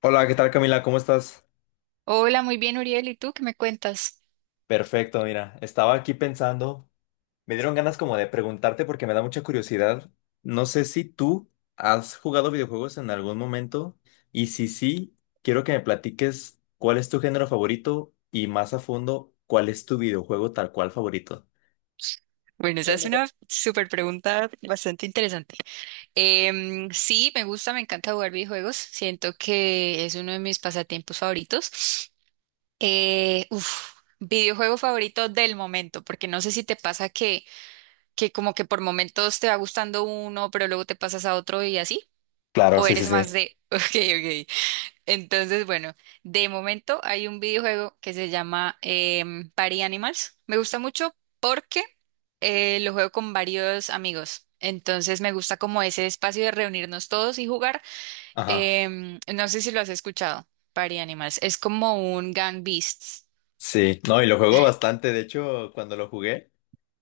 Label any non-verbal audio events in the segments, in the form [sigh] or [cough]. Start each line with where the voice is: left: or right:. left: Hola, ¿qué tal Camila? ¿Cómo estás?
right: Hola, muy bien, Uriel. ¿Y tú qué me cuentas?
left: Perfecto, mira, estaba aquí pensando, me dieron ganas como de preguntarte porque me da mucha curiosidad. No sé si tú has jugado videojuegos en algún momento y si sí, quiero que me platiques cuál es tu género favorito y más a fondo, cuál es tu videojuego tal cual favorito.
right: Bueno, esa es una súper pregunta bastante interesante. Sí, me gusta, me encanta jugar videojuegos. Siento que es uno de mis pasatiempos favoritos. Uf, videojuego favorito del momento, porque no sé si te pasa que como que por momentos te va gustando uno, pero luego te pasas a otro y así.
left: Claro,
right: ¿O
left: sí, sí,
right: eres
left: sí.
right: más de, [laughs] ok, ok. Entonces, bueno, de momento hay un videojuego que se llama Party Animals. Me gusta mucho porque lo juego con varios amigos. Entonces me gusta como ese espacio de reunirnos todos y jugar.
left: Ajá.
right: No sé si lo has escuchado, Party Animals. Es como un Gang Beasts.
left: Sí, no, y lo juego bastante, de hecho, cuando lo jugué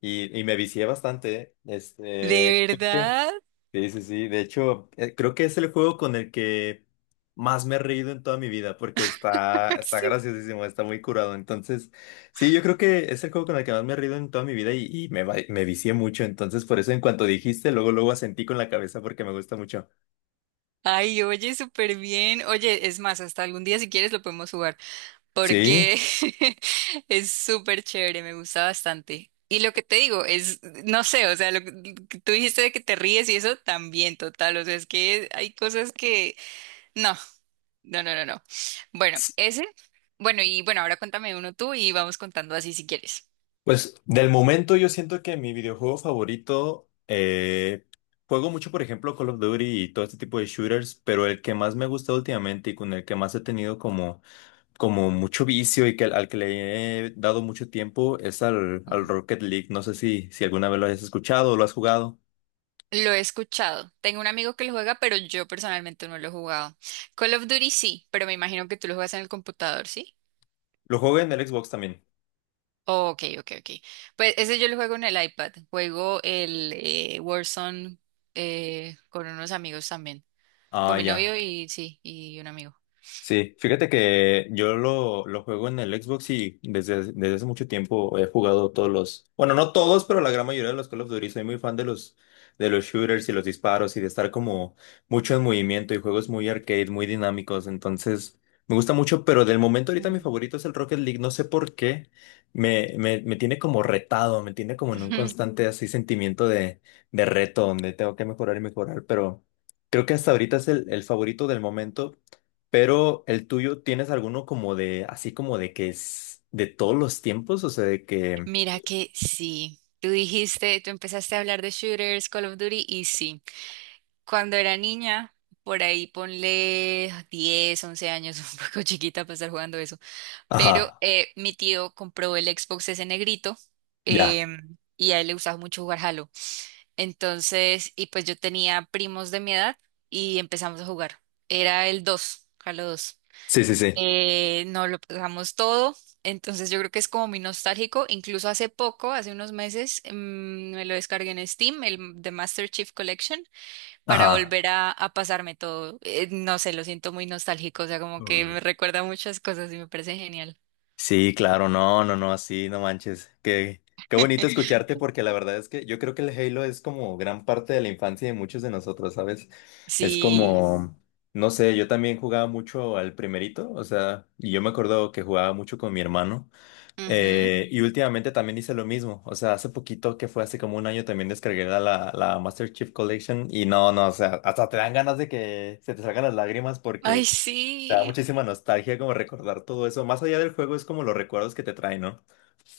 left: y me vicié bastante, este.
right: ¿De verdad?
left: Sí, sí, sí. De hecho, creo que es el juego con el que más me he reído en toda mi vida porque está,
right: [laughs]
left: está
right: Sí.
left: graciosísimo, está muy curado. Entonces, sí, yo creo que es el juego con el que más me he reído en toda mi vida y me vicié mucho. Entonces, por eso en cuanto dijiste, luego, luego asentí con la cabeza porque me gusta mucho.
right: Ay, oye, súper bien. Oye, es más, hasta algún día si quieres lo podemos jugar,
left: Sí.
right: porque [laughs] es súper chévere, me gusta bastante. Y lo que te digo es, no sé, o sea, lo que tú dijiste de que te ríes y eso también, total, o sea, es que hay cosas que, no, no, no, no, no. Bueno,
left: S-
right: ese, bueno, y bueno, ahora cuéntame uno tú y vamos contando así si quieres.
left: Pues del momento yo siento que mi videojuego favorito, juego mucho, por ejemplo, Call of Duty y todo este tipo de shooters, pero el que más me ha gustado últimamente y con el que más he tenido como mucho vicio y que al que le he dado mucho tiempo es al
right: Ujú.
left: Rocket League. No sé si alguna vez lo has escuchado o lo has jugado.
right: Lo he escuchado, tengo un amigo que lo juega, pero yo personalmente no lo he jugado. Call of Duty sí, pero me imagino que tú lo juegas en el computador, ¿sí?
left: Lo jugué en el Xbox también.
right: Oh, ok, ok, ok. Pues ese yo lo juego en el iPad. Juego el Warzone con unos amigos también.
left: Ah,
right: Con mi
left: ya.
right: novio y sí, y un amigo.
left: Sí, fíjate que yo lo juego en el Xbox y desde hace mucho tiempo he jugado todos los, bueno, no todos, pero la gran mayoría de los Call of Duty. Soy muy fan de los, shooters y los disparos y de estar como mucho en movimiento y juegos muy arcade, muy dinámicos. Entonces, me gusta mucho, pero del momento ahorita mi
right: Mm.
left: favorito es el Rocket League. No sé por qué. Me tiene como retado, me tiene como en un
right: [laughs]
left: constante así sentimiento de reto donde tengo que mejorar y mejorar, pero creo que hasta ahorita es el favorito del momento. Pero el tuyo, ¿tienes alguno como de, así como de que es de todos los tiempos? O sea, de que...
right: Mira que sí. Tú dijiste, tú empezaste a hablar de shooters, Call of Duty, y sí. Cuando era niña, por ahí ponle 10, 11 años, [laughs] un poco chiquita para estar jugando eso. Pero
left: Ajá,
right: mi tío compró el Xbox ese negrito
left: ya.
right: y a él le gustaba mucho jugar Halo. Entonces, y pues yo tenía primos de mi edad y empezamos a jugar. Era el 2, Halo 2.
left: Sí, sí, sí.
right: Nos lo pasamos todo, entonces yo creo que es como muy nostálgico. Incluso hace poco, hace unos meses, me lo descargué en Steam, el The Master Chief Collection, para
left: Ajá.
right: volver a pasarme todo. No sé, lo siento muy nostálgico, o sea, como que me
left: Uy.
right: recuerda a muchas cosas y me parece genial.
left: Sí, claro, no, no, no, así, no manches. Qué bonito escucharte porque la verdad es que yo creo que el Halo es como gran parte de la infancia de muchos de nosotros, ¿sabes? Es
right: Sí.
left: como, no sé, yo también jugaba mucho al primerito, o sea, y yo me acuerdo que jugaba mucho con mi hermano.
right: Ujú.
left: Y últimamente también hice lo mismo. O sea, hace poquito que fue hace como un año también descargué la, la Master Chief Collection. Y no, no, o sea, hasta te dan ganas de que se te salgan las lágrimas
right: Ay,
left: porque te da
right: sí.
left: muchísima nostalgia como recordar todo eso. Más allá del juego es como los recuerdos que te traen, ¿no?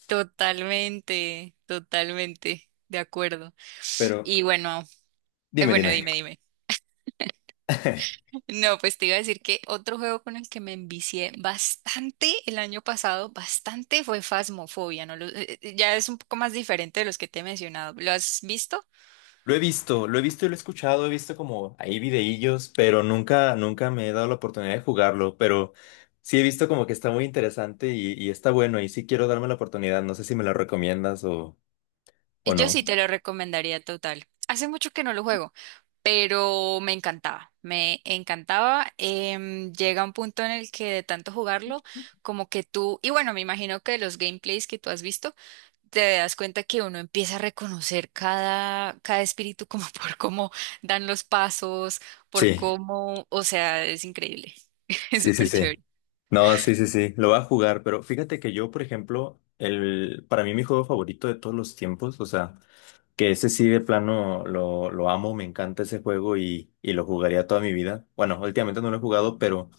right: Totalmente, totalmente, de acuerdo.
left: Pero
right: Y bueno,
left: dime,
right: bueno,
left: dime.
right: dime, dime.
left: [laughs]
right: [laughs] No, pues te iba a decir que otro juego con el que me envicié bastante el año pasado, bastante fue Phasmophobia, ¿no? Ya es un poco más diferente de los que te he mencionado. ¿Lo has visto?
left: Lo he visto y lo he escuchado, he visto como ahí videillos, pero nunca, nunca me he dado la oportunidad de jugarlo. Pero sí he visto como que está muy interesante y está bueno. Y sí quiero darme la oportunidad. No sé si me lo recomiendas o ¿O
right: Y yo
left: no?
right: sí te lo recomendaría total. Hace mucho que no lo juego, pero me encantaba, me encantaba. Llega un punto en el que de tanto jugarlo, como que tú, y bueno, me imagino que los gameplays que tú has visto, te das cuenta que uno empieza a reconocer cada espíritu como [laughs] por cómo dan los pasos, por
left: Sí,
right: cómo, o sea, es increíble, [laughs] es
left: sí, sí,
right: súper
left: sí.
right: chévere.
left: No, sí, sí, sí. Lo va a jugar, pero fíjate que yo, por ejemplo, para mí mi juego favorito de todos los tiempos, o sea, que ese sí de plano lo amo, me encanta ese juego y lo jugaría toda mi vida. Bueno, últimamente no lo he jugado, pero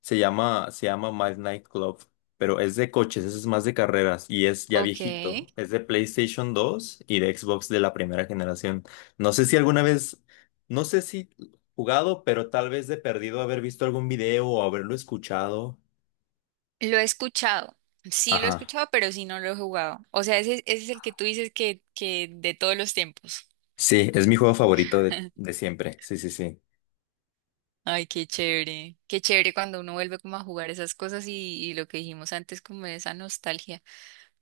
left: se llama Miles Night Club, pero es de coches, ese es más de carreras y es ya
right: Ok,
left: viejito. Es de PlayStation 2 y de Xbox de la primera generación. No sé si alguna vez, no sé si jugado, pero tal vez de perdido haber visto algún video o haberlo escuchado.
right: lo he escuchado, sí lo he
left: Ajá.
right: escuchado, pero sí no lo he jugado. O sea, ese es el que tú dices que de todos los tiempos.
left: Sí, es mi juego favorito de,
right: [laughs]
left: de siempre. Sí, sí, sí.
right: Ay, qué chévere cuando uno vuelve como a jugar esas cosas y lo que dijimos antes, como esa nostalgia.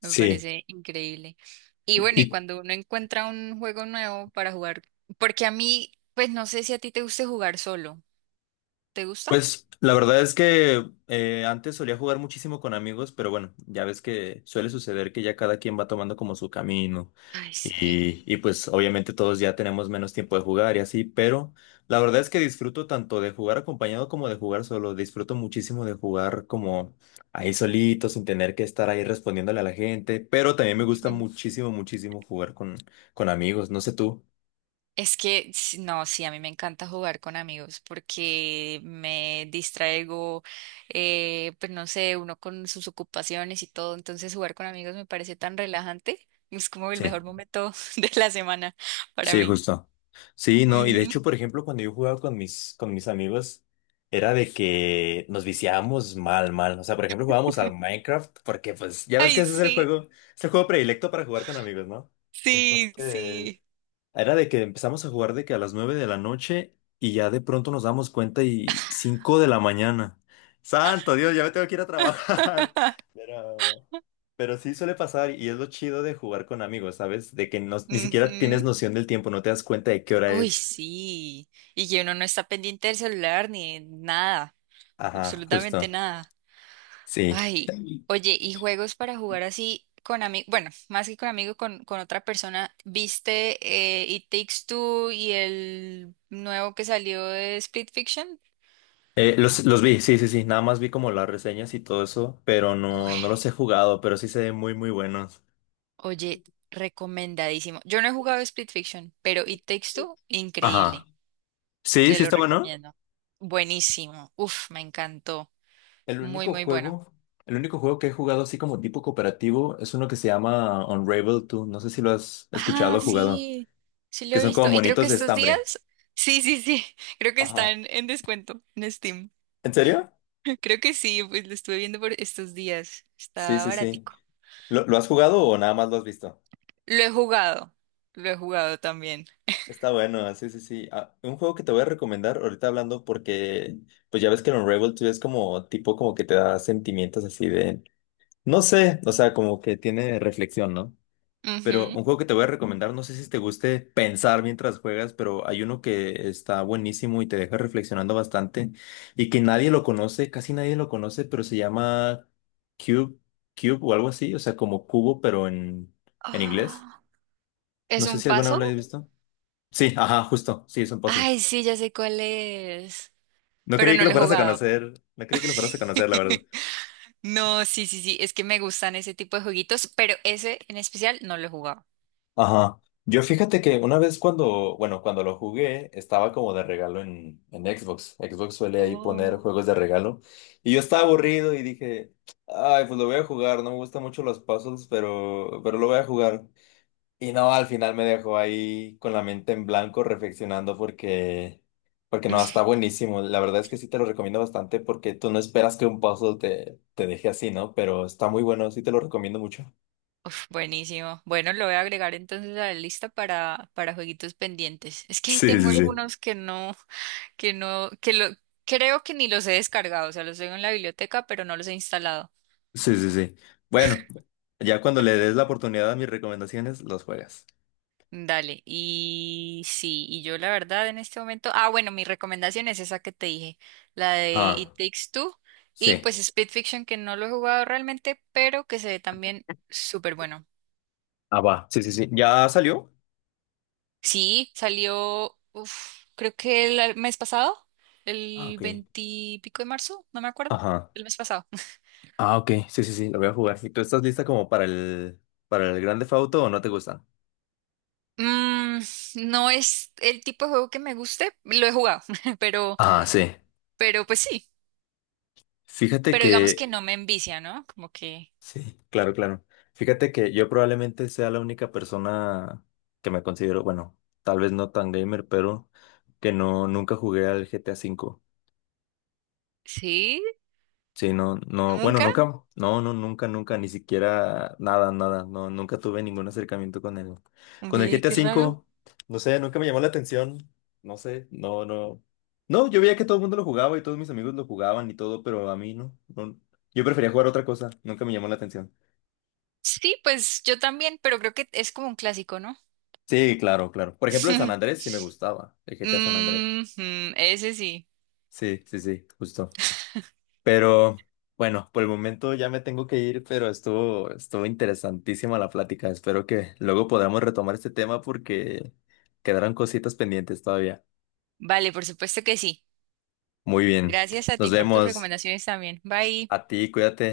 right: Me parece increíble. Y bueno, y
left: ¿Y
right: cuando uno encuentra un juego nuevo para jugar, porque a mí, pues no sé si a ti te guste jugar solo. ¿Te gusta?
left: Pues la verdad es que antes solía jugar muchísimo con amigos, pero bueno, ya ves que suele suceder que ya cada quien va tomando como su camino
right: Ay, sí.
left: y pues obviamente todos ya tenemos menos tiempo de jugar y así, pero la verdad es que disfruto tanto de jugar acompañado como de jugar solo, disfruto muchísimo de jugar como ahí solito, sin tener que estar ahí respondiéndole a la gente, pero también me gusta
right: Ujú.
left: muchísimo, muchísimo jugar con, amigos, no sé tú.
right: Es que no, sí, a mí me encanta jugar con amigos porque me distraigo, pues no sé, uno con sus ocupaciones y todo, entonces jugar con amigos me parece tan relajante, es como el
left: Sí.
right: mejor momento [laughs] de la semana para
left: Sí,
right: mí.
left: justo. Sí, no, y de
right: Ujú.
left: hecho, por ejemplo, cuando yo jugaba con mis amigos, era de que nos viciábamos mal, mal. O sea, por ejemplo, jugábamos al
right: [laughs]
left: Minecraft, porque pues ya ves que
right: Ay,
left: ese
right: sí,
left: es el juego predilecto para jugar con amigos, ¿no?
right: sí,
left: Entonces,
right: sí.
left: era de que empezamos a jugar de que a las 9 de la noche y ya de pronto nos damos cuenta y 5 de la mañana. Santo Dios, ya me tengo que ir a trabajar. [laughs] Pero, pero sí suele pasar y es lo chido de jugar con amigos, ¿sabes? De que no, ni siquiera tienes
right: Ujú.
left: noción del tiempo, no te das cuenta de qué hora
right: Uy,
left: es.
right: sí. Y que uno no está pendiente del celular ni de nada,
left: Ajá,
right: absolutamente
left: justo.
right: nada.
left: Sí.
right: Ay, oye, ¿y juegos para jugar así con amigos? Bueno, más que con amigos, con, otra persona. ¿Viste It Takes Two y el nuevo que salió de Split Fiction?
left: Los vi, sí, sí, sí. Nada más vi como las reseñas y todo eso, pero
right: Uy,
left: no, no los he jugado, pero sí se ven muy, muy buenos.
right: oye, recomendadísimo. Yo no he jugado Split Fiction, pero It Takes Two,
left: Ajá.
right: increíble.
left: Sí,
right: Te
left: sí
right: lo
left: está bueno.
right: recomiendo. Buenísimo. Uf, me encantó.
left: El
right: Muy,
left: único
right: muy bueno.
left: juego, el único juego que he jugado así como tipo cooperativo es uno que se llama Unravel 2. No sé si lo has escuchado
right: Ah,
left: o jugado.
right: sí, sí lo
left: Que
right: he
left: son como
right: visto. Y creo que
left: monitos de
right: estos días,
left: estambre.
right: [laughs] sí, sí, sí, [laughs] creo que
left: Ajá.
right: están en descuento en Steam.
left: ¿En serio?
right: [laughs] Creo que sí, pues lo estuve viendo por estos días.
left: Sí,
right: Está
left: sí, sí.
right: baratico.
left: ¿Lo has jugado o nada más lo has visto?
right: Lo he jugado, lo he jugado también.
left: Está bueno, sí, sí, sí. Ah, un juego que te voy a recomendar ahorita hablando porque pues ya ves que el Unravel 2 es como tipo como que te da sentimientos así de, no sé, o sea, como que tiene reflexión, ¿no? Pero un
right: Ujú.
left: juego que te voy a recomendar, no sé si te guste pensar mientras juegas, pero hay uno que está buenísimo y te deja reflexionando bastante y que nadie lo conoce, casi nadie lo conoce, pero se llama Cube, Cube o algo así, o sea, como cubo, pero en inglés.
right: Ah, ¿es
left: No sé
right: un
left: si alguna vez
right: puzzle?
left: lo has visto. Sí, ajá, justo, sí, es un puzzle.
right: Ay, sí, ya sé cuál es,
left: No
right: pero
left: creí que
right: no
left: lo
right: lo he
left: fueras a
right: jugado.
left: conocer, no creí que lo fueras a conocer, la verdad.
right: [laughs] No, sí, sí, sí, es que me gustan ese tipo de jueguitos, pero ese en especial no lo he jugado.
left: Ajá. Yo fíjate que una vez cuando, bueno, cuando lo jugué, estaba como de regalo en, Xbox. Xbox suele ahí poner
right: Oh.
left: juegos de regalo. Y yo estaba aburrido y dije, ay, pues lo voy a jugar, no me gustan mucho los puzzles, pero lo voy a jugar. Y no, al final me dejó ahí con la mente en blanco reflexionando porque no, está
right: [laughs]
left: buenísimo. La verdad es que sí te lo recomiendo bastante porque tú no esperas que un puzzle te deje así, ¿no? Pero está muy bueno, sí te lo recomiendo mucho.
right: Uf, buenísimo. Bueno, lo voy a agregar entonces a la lista para, jueguitos pendientes. Es que ahí
left: Sí,
right: tengo
left: sí, sí.
right: algunos que no, [laughs] que no, que lo, creo que ni los he descargado, o sea, los tengo en la biblioteca, pero no los he instalado.
left: Sí, sí, sí. Bueno. Ya cuando le des la oportunidad a mis recomendaciones, los juegas.
right: Dale, y sí, y yo la verdad en este momento, ah, bueno, mi recomendación es esa que te dije, la de
left: Ah,
right: It Takes Two, y
left: sí.
right: pues speed Fiction, que no lo he jugado realmente, pero que se ve también súper bueno.
left: Ah, va. Sí, sí, sí. ¿Ya salió?
right: Sí, salió, uf, creo que el mes pasado,
left: Ah,
right: el
left: ok.
right: veintipico de marzo, no me acuerdo,
left: Ajá.
right: el mes pasado.
left: Ah, ok. Sí, sí, sí. Lo voy a jugar. ¿Y tú estás lista como para el Grand Theft Auto o no te gustan?
right: Mm, no es el tipo de juego que me guste, lo he jugado, [laughs] pero,
left: Ah, sí.
right: pero pues sí,
left: Fíjate
right: pero digamos que
left: que
right: no me envicia, ¿no? Como que
left: sí, claro, claro. Fíjate que yo probablemente sea la única persona que me considero, bueno, tal vez no tan gamer, pero que no nunca jugué al GTA V.
right: sí,
left: Sí, no, no, bueno,
right: nunca.
left: nunca, no, no, nunca, nunca, ni siquiera nada, nada, no, nunca tuve ningún acercamiento con el,
right: Ve,
left: GTA
right: qué raro.
left: cinco, no sé, nunca me llamó la atención, no sé, no, no, no, yo veía que todo el mundo lo jugaba y todos mis amigos lo jugaban y todo, pero a mí no, no, yo prefería jugar otra cosa, nunca me llamó la atención.
right: Sí, pues yo también, pero creo que es como un clásico, ¿no?
left: Sí, claro, claro, por ejemplo, el San
right: [laughs]
left: Andrés sí me gustaba, el GTA San Andrés,
right: Ujú, ese sí.
left: sí, sí, sí, justo. Pero bueno, por el momento ya me tengo que ir, pero estuvo interesantísima la plática. Espero que luego podamos retomar este tema porque quedaron cositas pendientes todavía.
right: Vale, por supuesto que sí.
left: Muy bien,
right: Gracias a
left: nos
right: ti por tus
left: vemos.
right: recomendaciones también. Bye.
left: A ti, cuídate.